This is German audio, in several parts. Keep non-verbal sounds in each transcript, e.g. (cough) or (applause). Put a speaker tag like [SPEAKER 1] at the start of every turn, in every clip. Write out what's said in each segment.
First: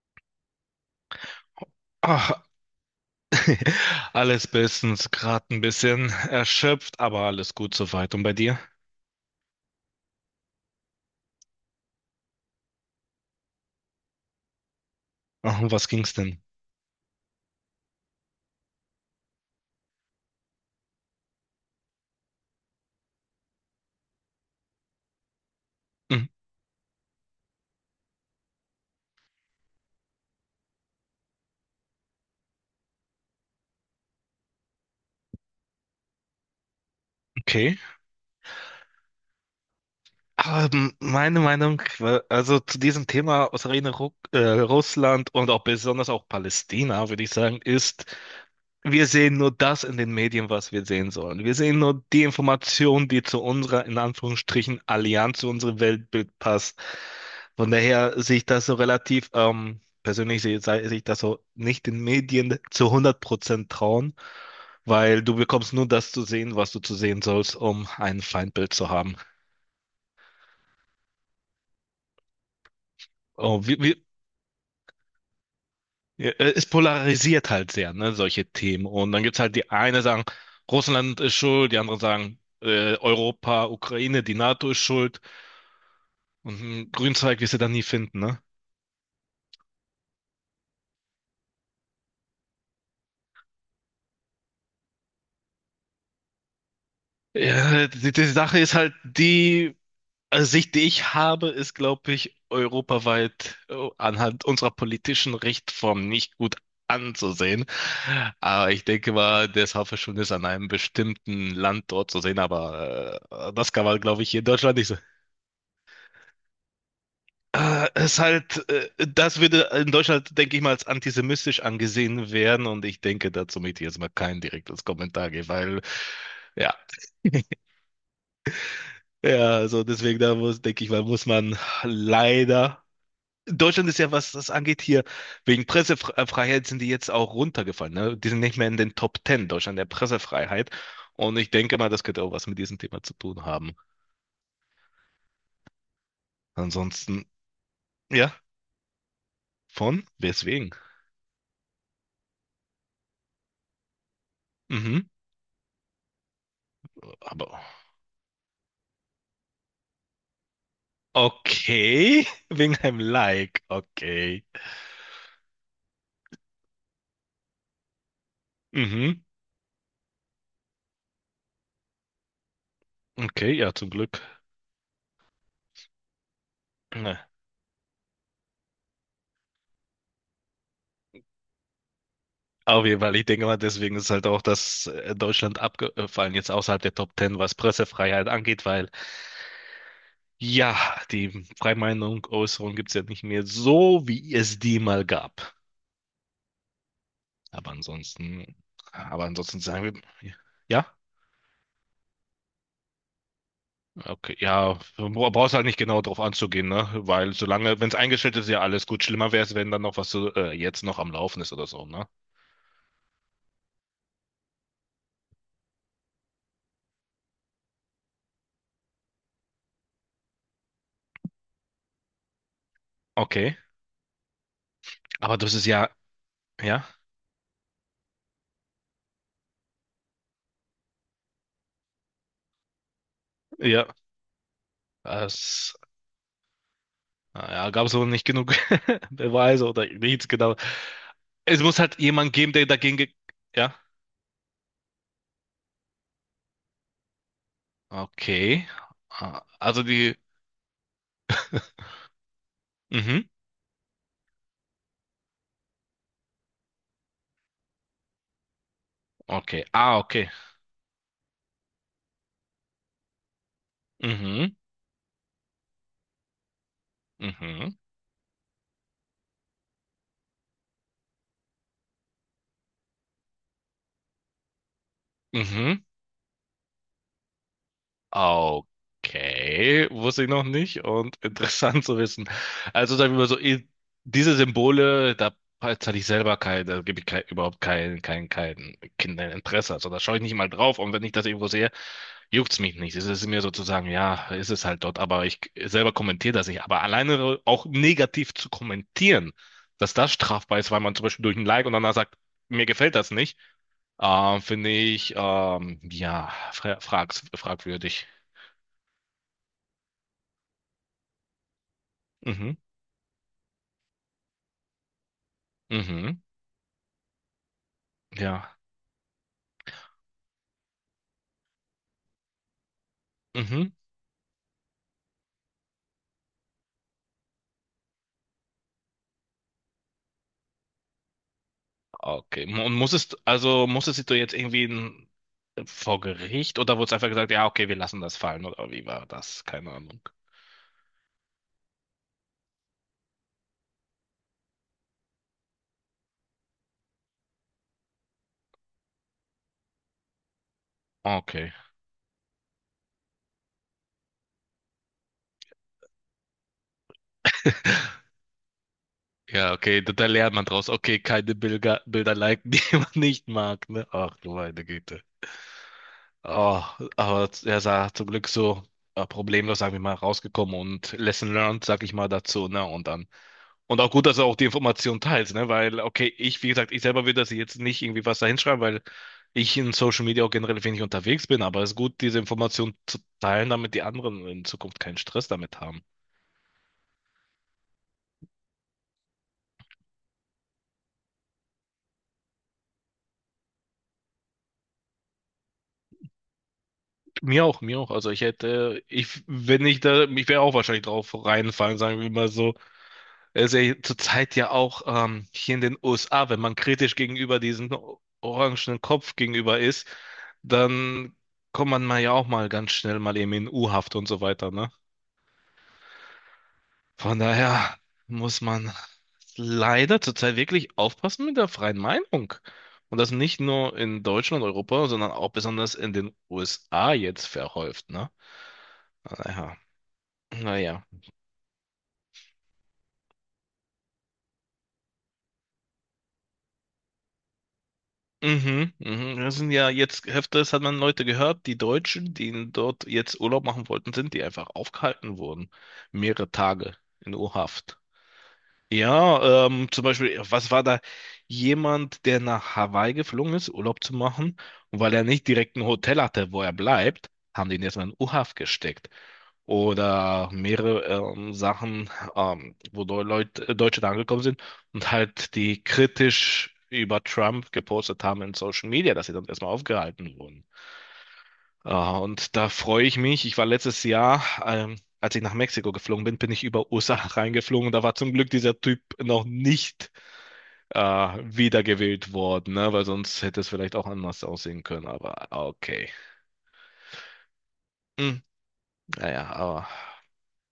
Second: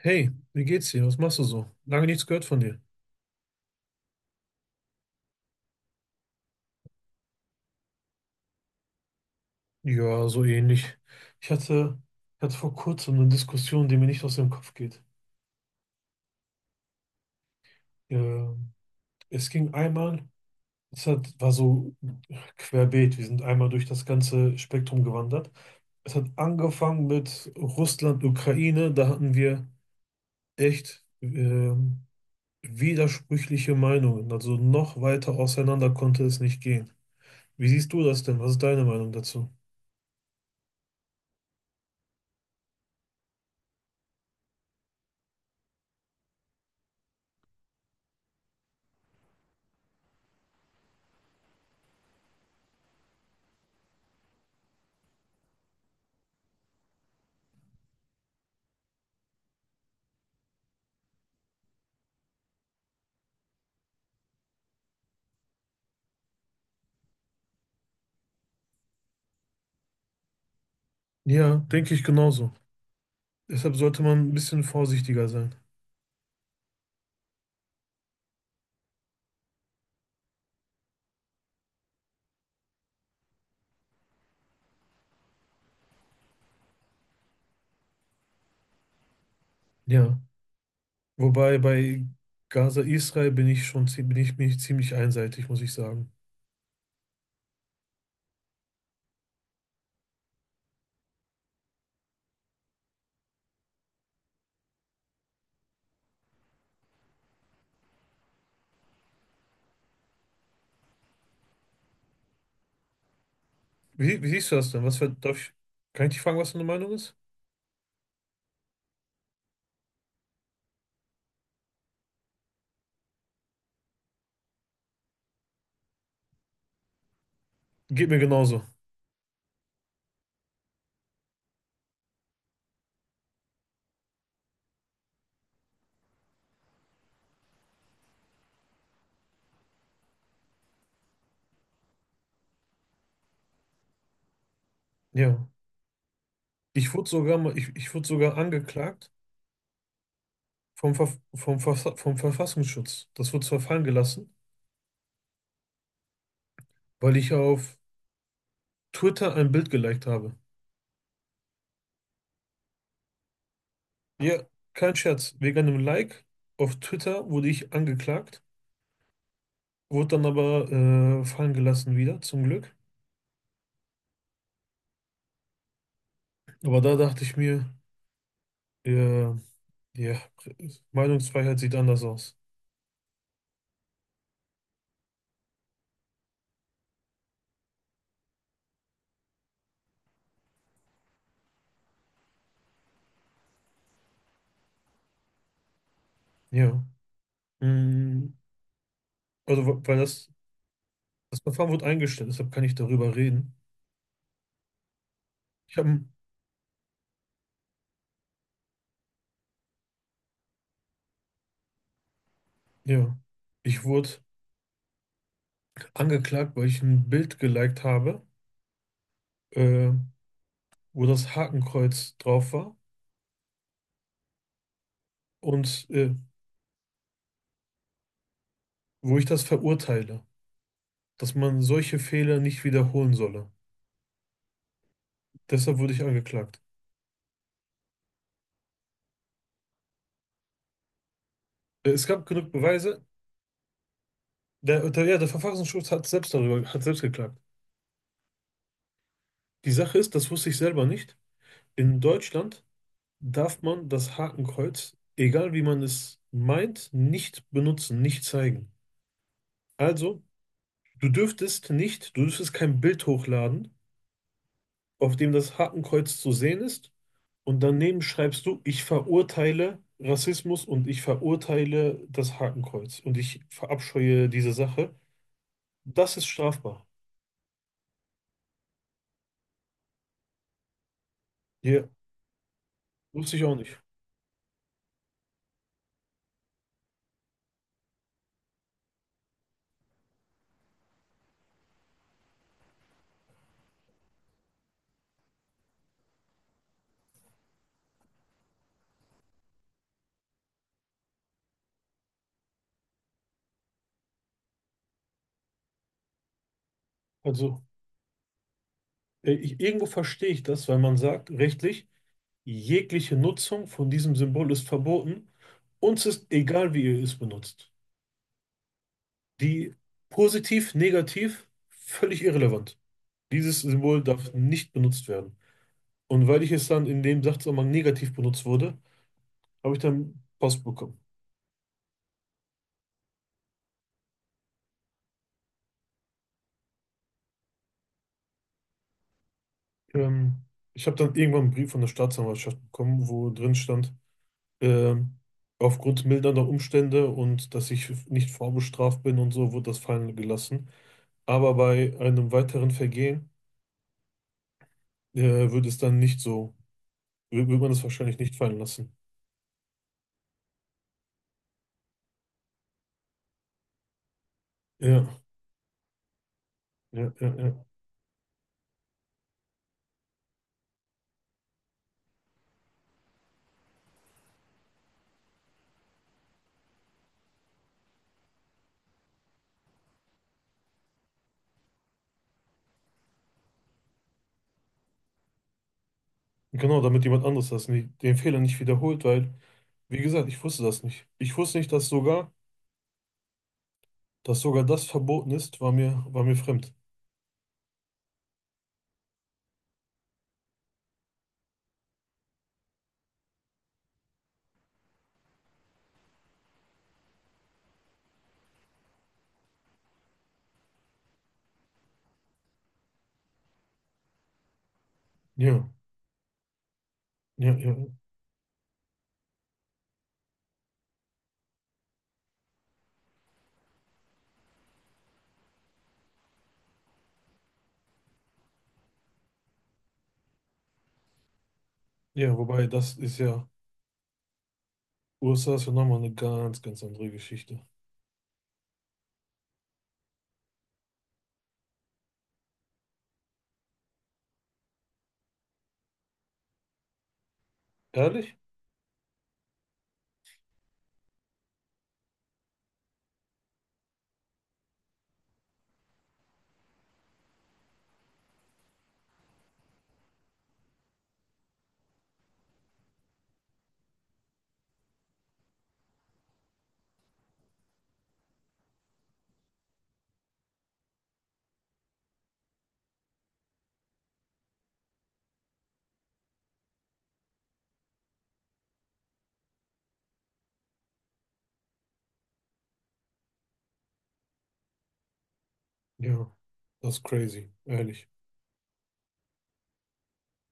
[SPEAKER 1] Hey, wie geht's dir? Was machst du so? Lange nichts
[SPEAKER 2] Ah,
[SPEAKER 1] gehört von dir.
[SPEAKER 2] (laughs) alles bestens, gerade ein bisschen erschöpft, aber alles gut soweit. Und bei dir?
[SPEAKER 1] Ja, so ähnlich. Ich hatte, hatte vor kurzem eine Diskussion, die mir nicht aus dem Kopf geht.
[SPEAKER 2] Ach, um was ging's denn?
[SPEAKER 1] Ähm, es ging einmal, es war so querbeet, wir sind einmal durch das ganze Spektrum gewandert. Es hat
[SPEAKER 2] Hm,
[SPEAKER 1] angefangen mit Russland, Ukraine, da hatten wir echt widersprüchliche Meinungen. Also noch weiter auseinander konnte es nicht gehen. Wie
[SPEAKER 2] Okay.
[SPEAKER 1] siehst du das denn? Was ist deine Meinung dazu?
[SPEAKER 2] Aber meine Meinung, also zu diesem Thema Ukraine, Ru Russland und auch besonders auch Palästina, würde ich sagen, ist, wir sehen nur das in den Medien, was wir sehen sollen. Wir sehen nur die Information, die zu unserer, in Anführungsstrichen, Allianz, zu unserem Weltbild passt. Von daher sehe ich das so relativ, persönlich sehe ich das so, nicht den Medien zu 100% trauen, weil du bekommst nur das zu sehen, was du zu sehen sollst, um ein Feindbild zu haben.
[SPEAKER 1] Ja, denke ich genauso.
[SPEAKER 2] Oh,
[SPEAKER 1] Deshalb sollte man ein bisschen vorsichtiger sein.
[SPEAKER 2] ja, es polarisiert halt sehr, ne, solche Themen. Und dann gibt's halt die eine sagen, Russland ist schuld, die anderen sagen, Europa, Ukraine, die NATO ist schuld. Und einen Grünzeug wirst du dann nie finden, ne?
[SPEAKER 1] Ja. Wobei bei Gaza, Israel bin ich ziemlich einseitig, muss ich sagen.
[SPEAKER 2] Ja, die Sache ist halt, die Sicht, die ich habe, ist, glaube ich, europaweit anhand unserer politischen Rechtsform nicht gut anzusehen. Aber ich denke mal, das Haferschwund ist an einem bestimmten Land dort zu sehen, aber das kann man,
[SPEAKER 1] Wie,
[SPEAKER 2] glaube
[SPEAKER 1] wie
[SPEAKER 2] ich, hier in
[SPEAKER 1] siehst du das
[SPEAKER 2] Deutschland
[SPEAKER 1] denn?
[SPEAKER 2] nicht so.
[SPEAKER 1] Was für, darf ich, kann ich dich fragen, was deine Meinung ist?
[SPEAKER 2] Es halt, das würde in Deutschland, denke ich mal, als antisemitisch angesehen werden und ich denke, dazu möchte ich jetzt mal kein direktes Kommentar geben, weil, ja,
[SPEAKER 1] Geht mir genauso.
[SPEAKER 2] ja, also deswegen, da muss, denke ich mal, muss man leider. Deutschland ist ja, was das angeht, hier wegen Pressefreiheit sind die jetzt auch runtergefallen, ne? Die sind nicht mehr in den Top Ten Deutschland der Pressefreiheit und ich denke mal, das könnte auch was mit diesem Thema zu tun haben.
[SPEAKER 1] Ja. Ich wurde
[SPEAKER 2] Ansonsten,
[SPEAKER 1] sogar mal, ich, ich wurde
[SPEAKER 2] ja,
[SPEAKER 1] sogar angeklagt
[SPEAKER 2] von, weswegen?
[SPEAKER 1] vom Verfassungsschutz. Das wurde zwar fallen gelassen,
[SPEAKER 2] Mhm.
[SPEAKER 1] weil ich
[SPEAKER 2] Aber.
[SPEAKER 1] auf Twitter ein Bild geliked habe.
[SPEAKER 2] Okay, (laughs) wegen einem Like.
[SPEAKER 1] Ja,
[SPEAKER 2] Okay.
[SPEAKER 1] kein Scherz. Wegen einem Like auf Twitter wurde ich angeklagt,
[SPEAKER 2] Mhm.
[SPEAKER 1] wurde dann aber fallen gelassen wieder, zum Glück.
[SPEAKER 2] Okay, ja, zum Glück.
[SPEAKER 1] Aber da
[SPEAKER 2] Ne.
[SPEAKER 1] dachte ich mir, ja, ja, Meinungsfreiheit sieht anders aus.
[SPEAKER 2] Auf jeden Fall, ich denke mal, deswegen ist halt auch das Deutschland abgefallen, jetzt außerhalb der Top Ten, was Pressefreiheit angeht, weil ja, die Freimeinung, Äußerung gibt es ja nicht mehr so, wie es die mal gab.
[SPEAKER 1] Ja.
[SPEAKER 2] Aber
[SPEAKER 1] Mm.
[SPEAKER 2] ansonsten, aber ansonsten
[SPEAKER 1] Also, wa-
[SPEAKER 2] sagen
[SPEAKER 1] weil
[SPEAKER 2] wir,
[SPEAKER 1] das,
[SPEAKER 2] ja,
[SPEAKER 1] Das Verfahren wurde eingestellt, deshalb kann ich darüber reden.
[SPEAKER 2] okay, ja, brauchst halt
[SPEAKER 1] Ich
[SPEAKER 2] nicht
[SPEAKER 1] habe,
[SPEAKER 2] genau drauf anzugehen, ne? Weil solange, wenn es eingestellt ist, ja alles gut. Schlimmer wäre es, wenn dann noch was so, jetzt noch am Laufen ist oder so, ne?
[SPEAKER 1] ja, Ich wurde angeklagt, weil ich ein Bild geliked habe, äh, wo das Hakenkreuz drauf war
[SPEAKER 2] Okay, aber das ist
[SPEAKER 1] und
[SPEAKER 2] ja, ja,
[SPEAKER 1] wo ich das verurteile, dass man solche Fehler nicht wiederholen solle.
[SPEAKER 2] ja, es
[SPEAKER 1] Deshalb wurde ich angeklagt.
[SPEAKER 2] ja, gab es wohl nicht genug (laughs) Beweise oder nichts genau. Es muss halt
[SPEAKER 1] Es gab
[SPEAKER 2] jemand
[SPEAKER 1] genug
[SPEAKER 2] geben, der dagegen,
[SPEAKER 1] Beweise.
[SPEAKER 2] ge ja,
[SPEAKER 1] Der Verfassungsschutz hat hat selbst geklagt.
[SPEAKER 2] okay, ah,
[SPEAKER 1] Die
[SPEAKER 2] also
[SPEAKER 1] Sache
[SPEAKER 2] die,
[SPEAKER 1] ist, das wusste ich selber nicht. In Deutschland
[SPEAKER 2] mhm,
[SPEAKER 1] darf man das Hakenkreuz, egal wie man es meint, nicht benutzen, nicht zeigen.
[SPEAKER 2] okay, ah,
[SPEAKER 1] Also,
[SPEAKER 2] okay,
[SPEAKER 1] du dürftest kein Bild hochladen,
[SPEAKER 2] mhm,
[SPEAKER 1] auf dem das Hakenkreuz zu sehen ist, und
[SPEAKER 2] mhm,
[SPEAKER 1] daneben schreibst du, ich verurteile Rassismus und ich verurteile das Hakenkreuz und ich verabscheue diese Sache.
[SPEAKER 2] mhm,
[SPEAKER 1] Das ist strafbar.
[SPEAKER 2] okay, wusste ich noch nicht und (laughs) interessant
[SPEAKER 1] Ja,
[SPEAKER 2] zu wissen. Also sagen wir mal
[SPEAKER 1] wusste
[SPEAKER 2] so,
[SPEAKER 1] ich auch
[SPEAKER 2] i-
[SPEAKER 1] nicht.
[SPEAKER 2] diese Symbole, da zahle ich selber kein, da gebe ich kein, überhaupt kein, kein Kinderinteresse, also da schaue ich nicht mal drauf und wenn ich das irgendwo sehe, juckt's mich nicht. Es ist mir sozusagen, ja, ist es halt dort, aber ich selber kommentiere das nicht. Aber alleine auch negativ zu kommentieren, dass das strafbar ist, weil man zum Beispiel durch ein Like und danach sagt, mir gefällt das nicht, finde ich, ja,
[SPEAKER 1] Also,
[SPEAKER 2] fragwürdig.
[SPEAKER 1] irgendwo verstehe ich das, weil man sagt, rechtlich,
[SPEAKER 2] Mhm,
[SPEAKER 1] jegliche Nutzung von diesem Symbol ist verboten. Uns
[SPEAKER 2] mhm,
[SPEAKER 1] ist egal, wie ihr es benutzt.
[SPEAKER 2] ja,
[SPEAKER 1] Die positiv, negativ, völlig irrelevant. Dieses
[SPEAKER 2] mhm.
[SPEAKER 1] Symbol darf nicht benutzt werden. Und weil ich es dann in dem Sachzusammenhang negativ benutzt wurde, habe ich dann Post bekommen.
[SPEAKER 2] Okay. Und muss es, also musstest du jetzt irgendwie in, vor Gericht oder wurde es einfach gesagt, ja, okay, wir lassen das fallen oder wie war das? Keine Ahnung.
[SPEAKER 1] Ähm, ich habe dann irgendwann einen Brief von der Staatsanwaltschaft bekommen, wo drin stand, ähm, aufgrund mildernder Umstände und dass ich nicht vorbestraft bin und so, wurde das fallen gelassen.
[SPEAKER 2] Okay.
[SPEAKER 1] Aber bei einem weiteren Vergehen äh, würde es dann nicht so, würde man es
[SPEAKER 2] (laughs)
[SPEAKER 1] wahrscheinlich nicht fallen lassen.
[SPEAKER 2] Ja, okay, da, da lernt man draus. Okay, keine Bilder, Bilder liken, (laughs) die man nicht mag, ne? Ach du meine Güte.
[SPEAKER 1] Ja,
[SPEAKER 2] Oh,
[SPEAKER 1] ja,
[SPEAKER 2] aber
[SPEAKER 1] ja,
[SPEAKER 2] er
[SPEAKER 1] ja.
[SPEAKER 2] sah zum Glück so problemlos, sag ich mal, rausgekommen und Lesson learned, sag ich mal, dazu, ne? Und dann. Und auch gut, dass er auch die Information teilt, ne? Weil, okay, ich, wie gesagt, ich selber würde das jetzt nicht irgendwie was da hinschreiben, weil ich in Social Media auch generell wenig unterwegs bin, aber es ist gut, diese Information zu teilen, damit die anderen in Zukunft keinen Stress damit haben.
[SPEAKER 1] Genau, damit jemand anderes das nicht, den Fehler nicht wiederholt, weil, wie gesagt, ich wusste das nicht. Ich wusste nicht, dass sogar das verboten ist, war mir fremd.
[SPEAKER 2] Mir auch, mir auch. Also ich hätte, ich, wenn ich da, ich wäre auch wahrscheinlich drauf reinfallen, sagen wir mal so. Es ist ja zurzeit ja auch hier in den USA, wenn man kritisch gegenüber diesem orangenen Kopf gegenüber ist, dann kommt man mal ja auch mal ganz schnell mal eben in U-Haft und so weiter, ne?
[SPEAKER 1] Ja,
[SPEAKER 2] Von
[SPEAKER 1] ja,
[SPEAKER 2] daher
[SPEAKER 1] ja.
[SPEAKER 2] muss man leider zurzeit wirklich aufpassen mit der freien Meinung. Und das nicht nur in Deutschland, Europa, sondern auch besonders in den USA jetzt verhäuft, ne? Naja, naja.
[SPEAKER 1] Ja, wobei das ist ja, USA ist ja nochmal eine ganz, ganz andere Geschichte.
[SPEAKER 2] Mhm, mhm. Das sind ja jetzt öfters hat man Leute gehört, die Deutschen, die dort jetzt Urlaub machen wollten, sind, die einfach aufgehalten wurden. Mehrere Tage in U-Haft.
[SPEAKER 1] Ehrlich?
[SPEAKER 2] Ja, zum Beispiel, was war da jemand, der nach Hawaii geflogen ist, Urlaub zu machen, und weil er nicht direkt ein Hotel hatte, wo er bleibt, haben die ihn erstmal in U-Haft gesteckt oder mehrere Sachen, wo Leute, Deutsche da angekommen sind und halt die kritisch über Trump gepostet haben in Social Media, dass sie dann erstmal aufgehalten wurden. Äh, und da freue ich mich. Ich war letztes Jahr, als ich nach Mexiko geflogen bin, bin ich über USA (laughs) reingeflogen und da war zum Glück dieser Typ noch nicht wiedergewählt worden, ne? Weil sonst hätte es vielleicht auch anders aussehen können, aber okay.
[SPEAKER 1] Ja, das ist crazy, ehrlich.
[SPEAKER 2] Hm, naja, aber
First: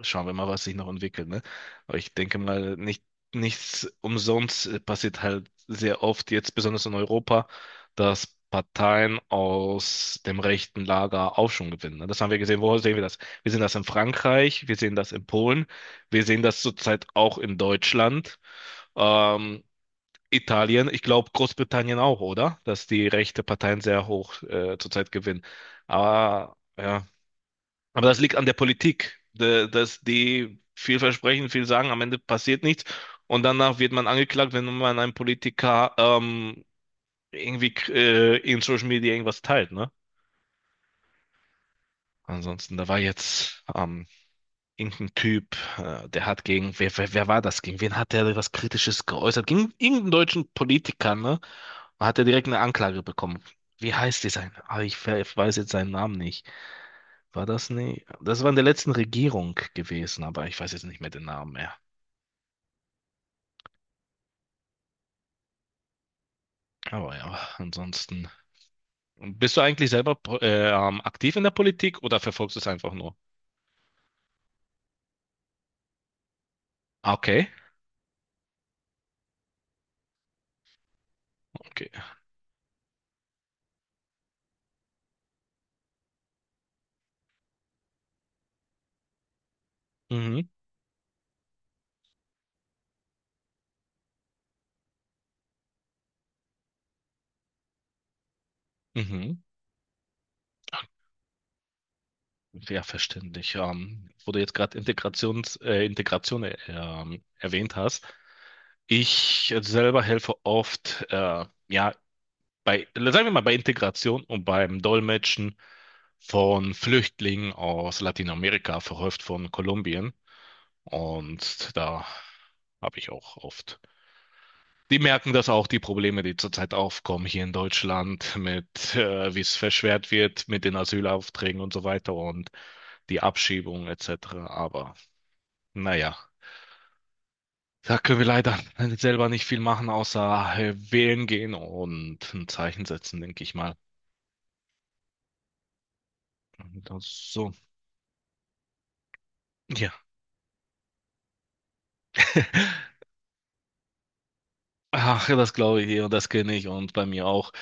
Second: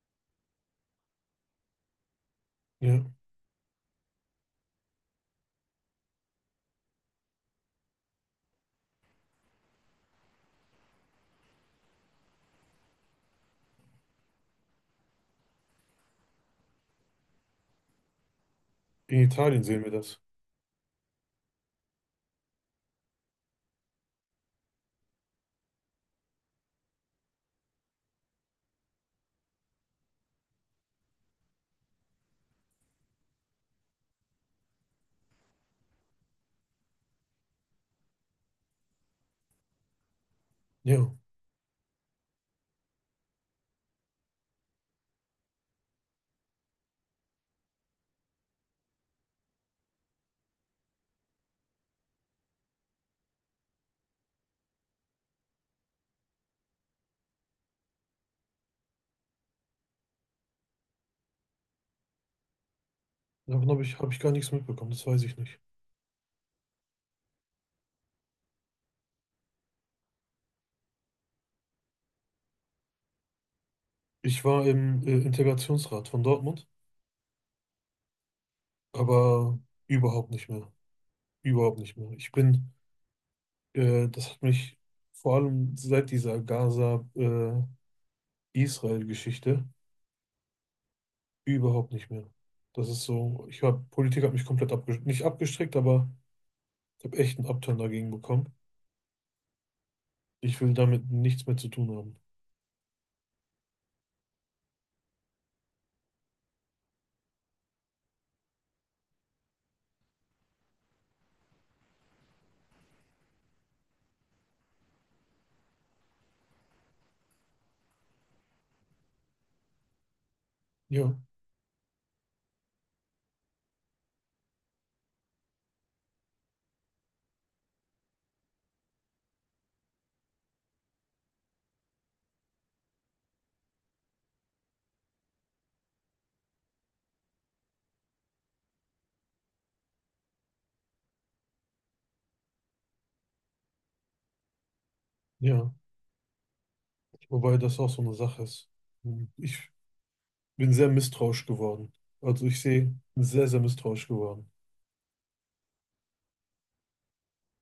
[SPEAKER 2] schauen wir mal, was sich noch entwickelt, ne? Aber ich denke mal, nicht,
[SPEAKER 1] Ja,
[SPEAKER 2] nichts umsonst passiert halt sehr oft, jetzt besonders in Europa, dass Parteien aus dem rechten Lager Aufschwung gewinnen, ne? Das haben wir gesehen. Wo sehen wir das? Wir sehen das in Frankreich, wir sehen das in Polen, wir sehen das zurzeit auch in Deutschland,
[SPEAKER 1] in
[SPEAKER 2] ähm,
[SPEAKER 1] Italien sehen wir das.
[SPEAKER 2] Italien, ich glaube Großbritannien auch, oder? Dass die rechte Parteien sehr hoch zurzeit gewinnen. Aber ja. Aber das liegt an der Politik, dass die viel versprechen, viel sagen, am Ende passiert nichts und danach wird man angeklagt, wenn man einem Politiker irgendwie in Social Media irgendwas teilt, ne?
[SPEAKER 1] Ja,
[SPEAKER 2] Ansonsten, da war jetzt irgendein Typ, der hat gegen, wer war das? Gegen wen hat der was Kritisches geäußert? Gegen irgendeinen deutschen Politiker, ne? Und hat er direkt eine Anklage bekommen. Wie heißt dieser? Ah, ich, ich weiß jetzt seinen Namen nicht. War das nie? Das war in der letzten Regierung gewesen, aber ich weiß jetzt nicht mehr den Namen mehr.
[SPEAKER 1] habe ich gar nichts mitbekommen, das weiß ich nicht.
[SPEAKER 2] Aber ja, ansonsten. Und bist du eigentlich selber aktiv in der Politik oder verfolgst du es einfach nur?
[SPEAKER 1] Ich war im Integrationsrat von Dortmund.
[SPEAKER 2] Ah, okay,
[SPEAKER 1] Aber überhaupt nicht mehr. Überhaupt
[SPEAKER 2] okay.
[SPEAKER 1] nicht mehr. Das hat mich vor allem seit dieser Gaza-Israel-Geschichte
[SPEAKER 2] Mhm,
[SPEAKER 1] überhaupt nicht mehr. Das ist so, Politik hat mich komplett abgestrickt, nicht abgestrickt, aber ich habe echt einen Upturn dagegen bekommen.
[SPEAKER 2] mhm.
[SPEAKER 1] Ich will damit nichts mehr zu tun haben.
[SPEAKER 2] Ja, verständlich. Wo du jetzt gerade Integration erwähnt hast. Ich selber helfe oft, ja, bei, sagen wir mal, bei Integration und beim Dolmetschen von Flüchtlingen aus Lateinamerika, verhäuft von Kolumbien.
[SPEAKER 1] Ja,
[SPEAKER 2] Und da habe ich auch oft. Die merken das auch, die Probleme, die zurzeit aufkommen hier in Deutschland mit, wie es verschwert wird mit den Asylaufträgen und so weiter und die Abschiebung etc. Aber naja, da können wir leider selber nicht viel machen, außer wählen gehen und ein Zeichen setzen, denke ich mal.
[SPEAKER 1] ja.
[SPEAKER 2] Das, so,
[SPEAKER 1] Wobei das auch so eine Sache ist. Hm. Ich
[SPEAKER 2] ja.
[SPEAKER 1] bin sehr misstrauisch geworden. Bin sehr, sehr misstrauisch geworden.
[SPEAKER 2] Ach, das glaube ich eh und das kenne ich und bei mir auch.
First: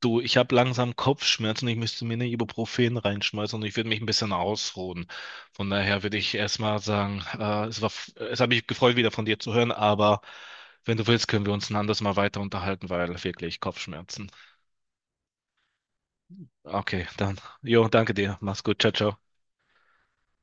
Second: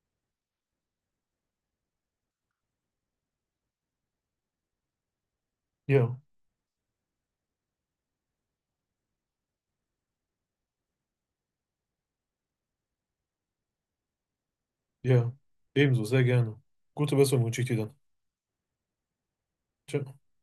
[SPEAKER 2] Du, ich habe langsam Kopfschmerzen, ich müsste mir eine Ibuprofen reinschmeißen und ich würde mich ein bisschen ausruhen. Von daher würde
[SPEAKER 1] Ja,
[SPEAKER 2] ich erstmal sagen, es war, es hat mich gefreut, wieder von dir zu hören, aber wenn du willst, können wir uns ein anderes Mal weiter unterhalten, weil wirklich Kopfschmerzen.
[SPEAKER 1] ja. Ebenso, sehr gerne.
[SPEAKER 2] Okay,
[SPEAKER 1] Gute
[SPEAKER 2] dann.
[SPEAKER 1] Besserung wünsche ich dir
[SPEAKER 2] Jo,
[SPEAKER 1] dann.
[SPEAKER 2] danke dir. Mach's gut. Ciao, ciao.
[SPEAKER 1] Ciao.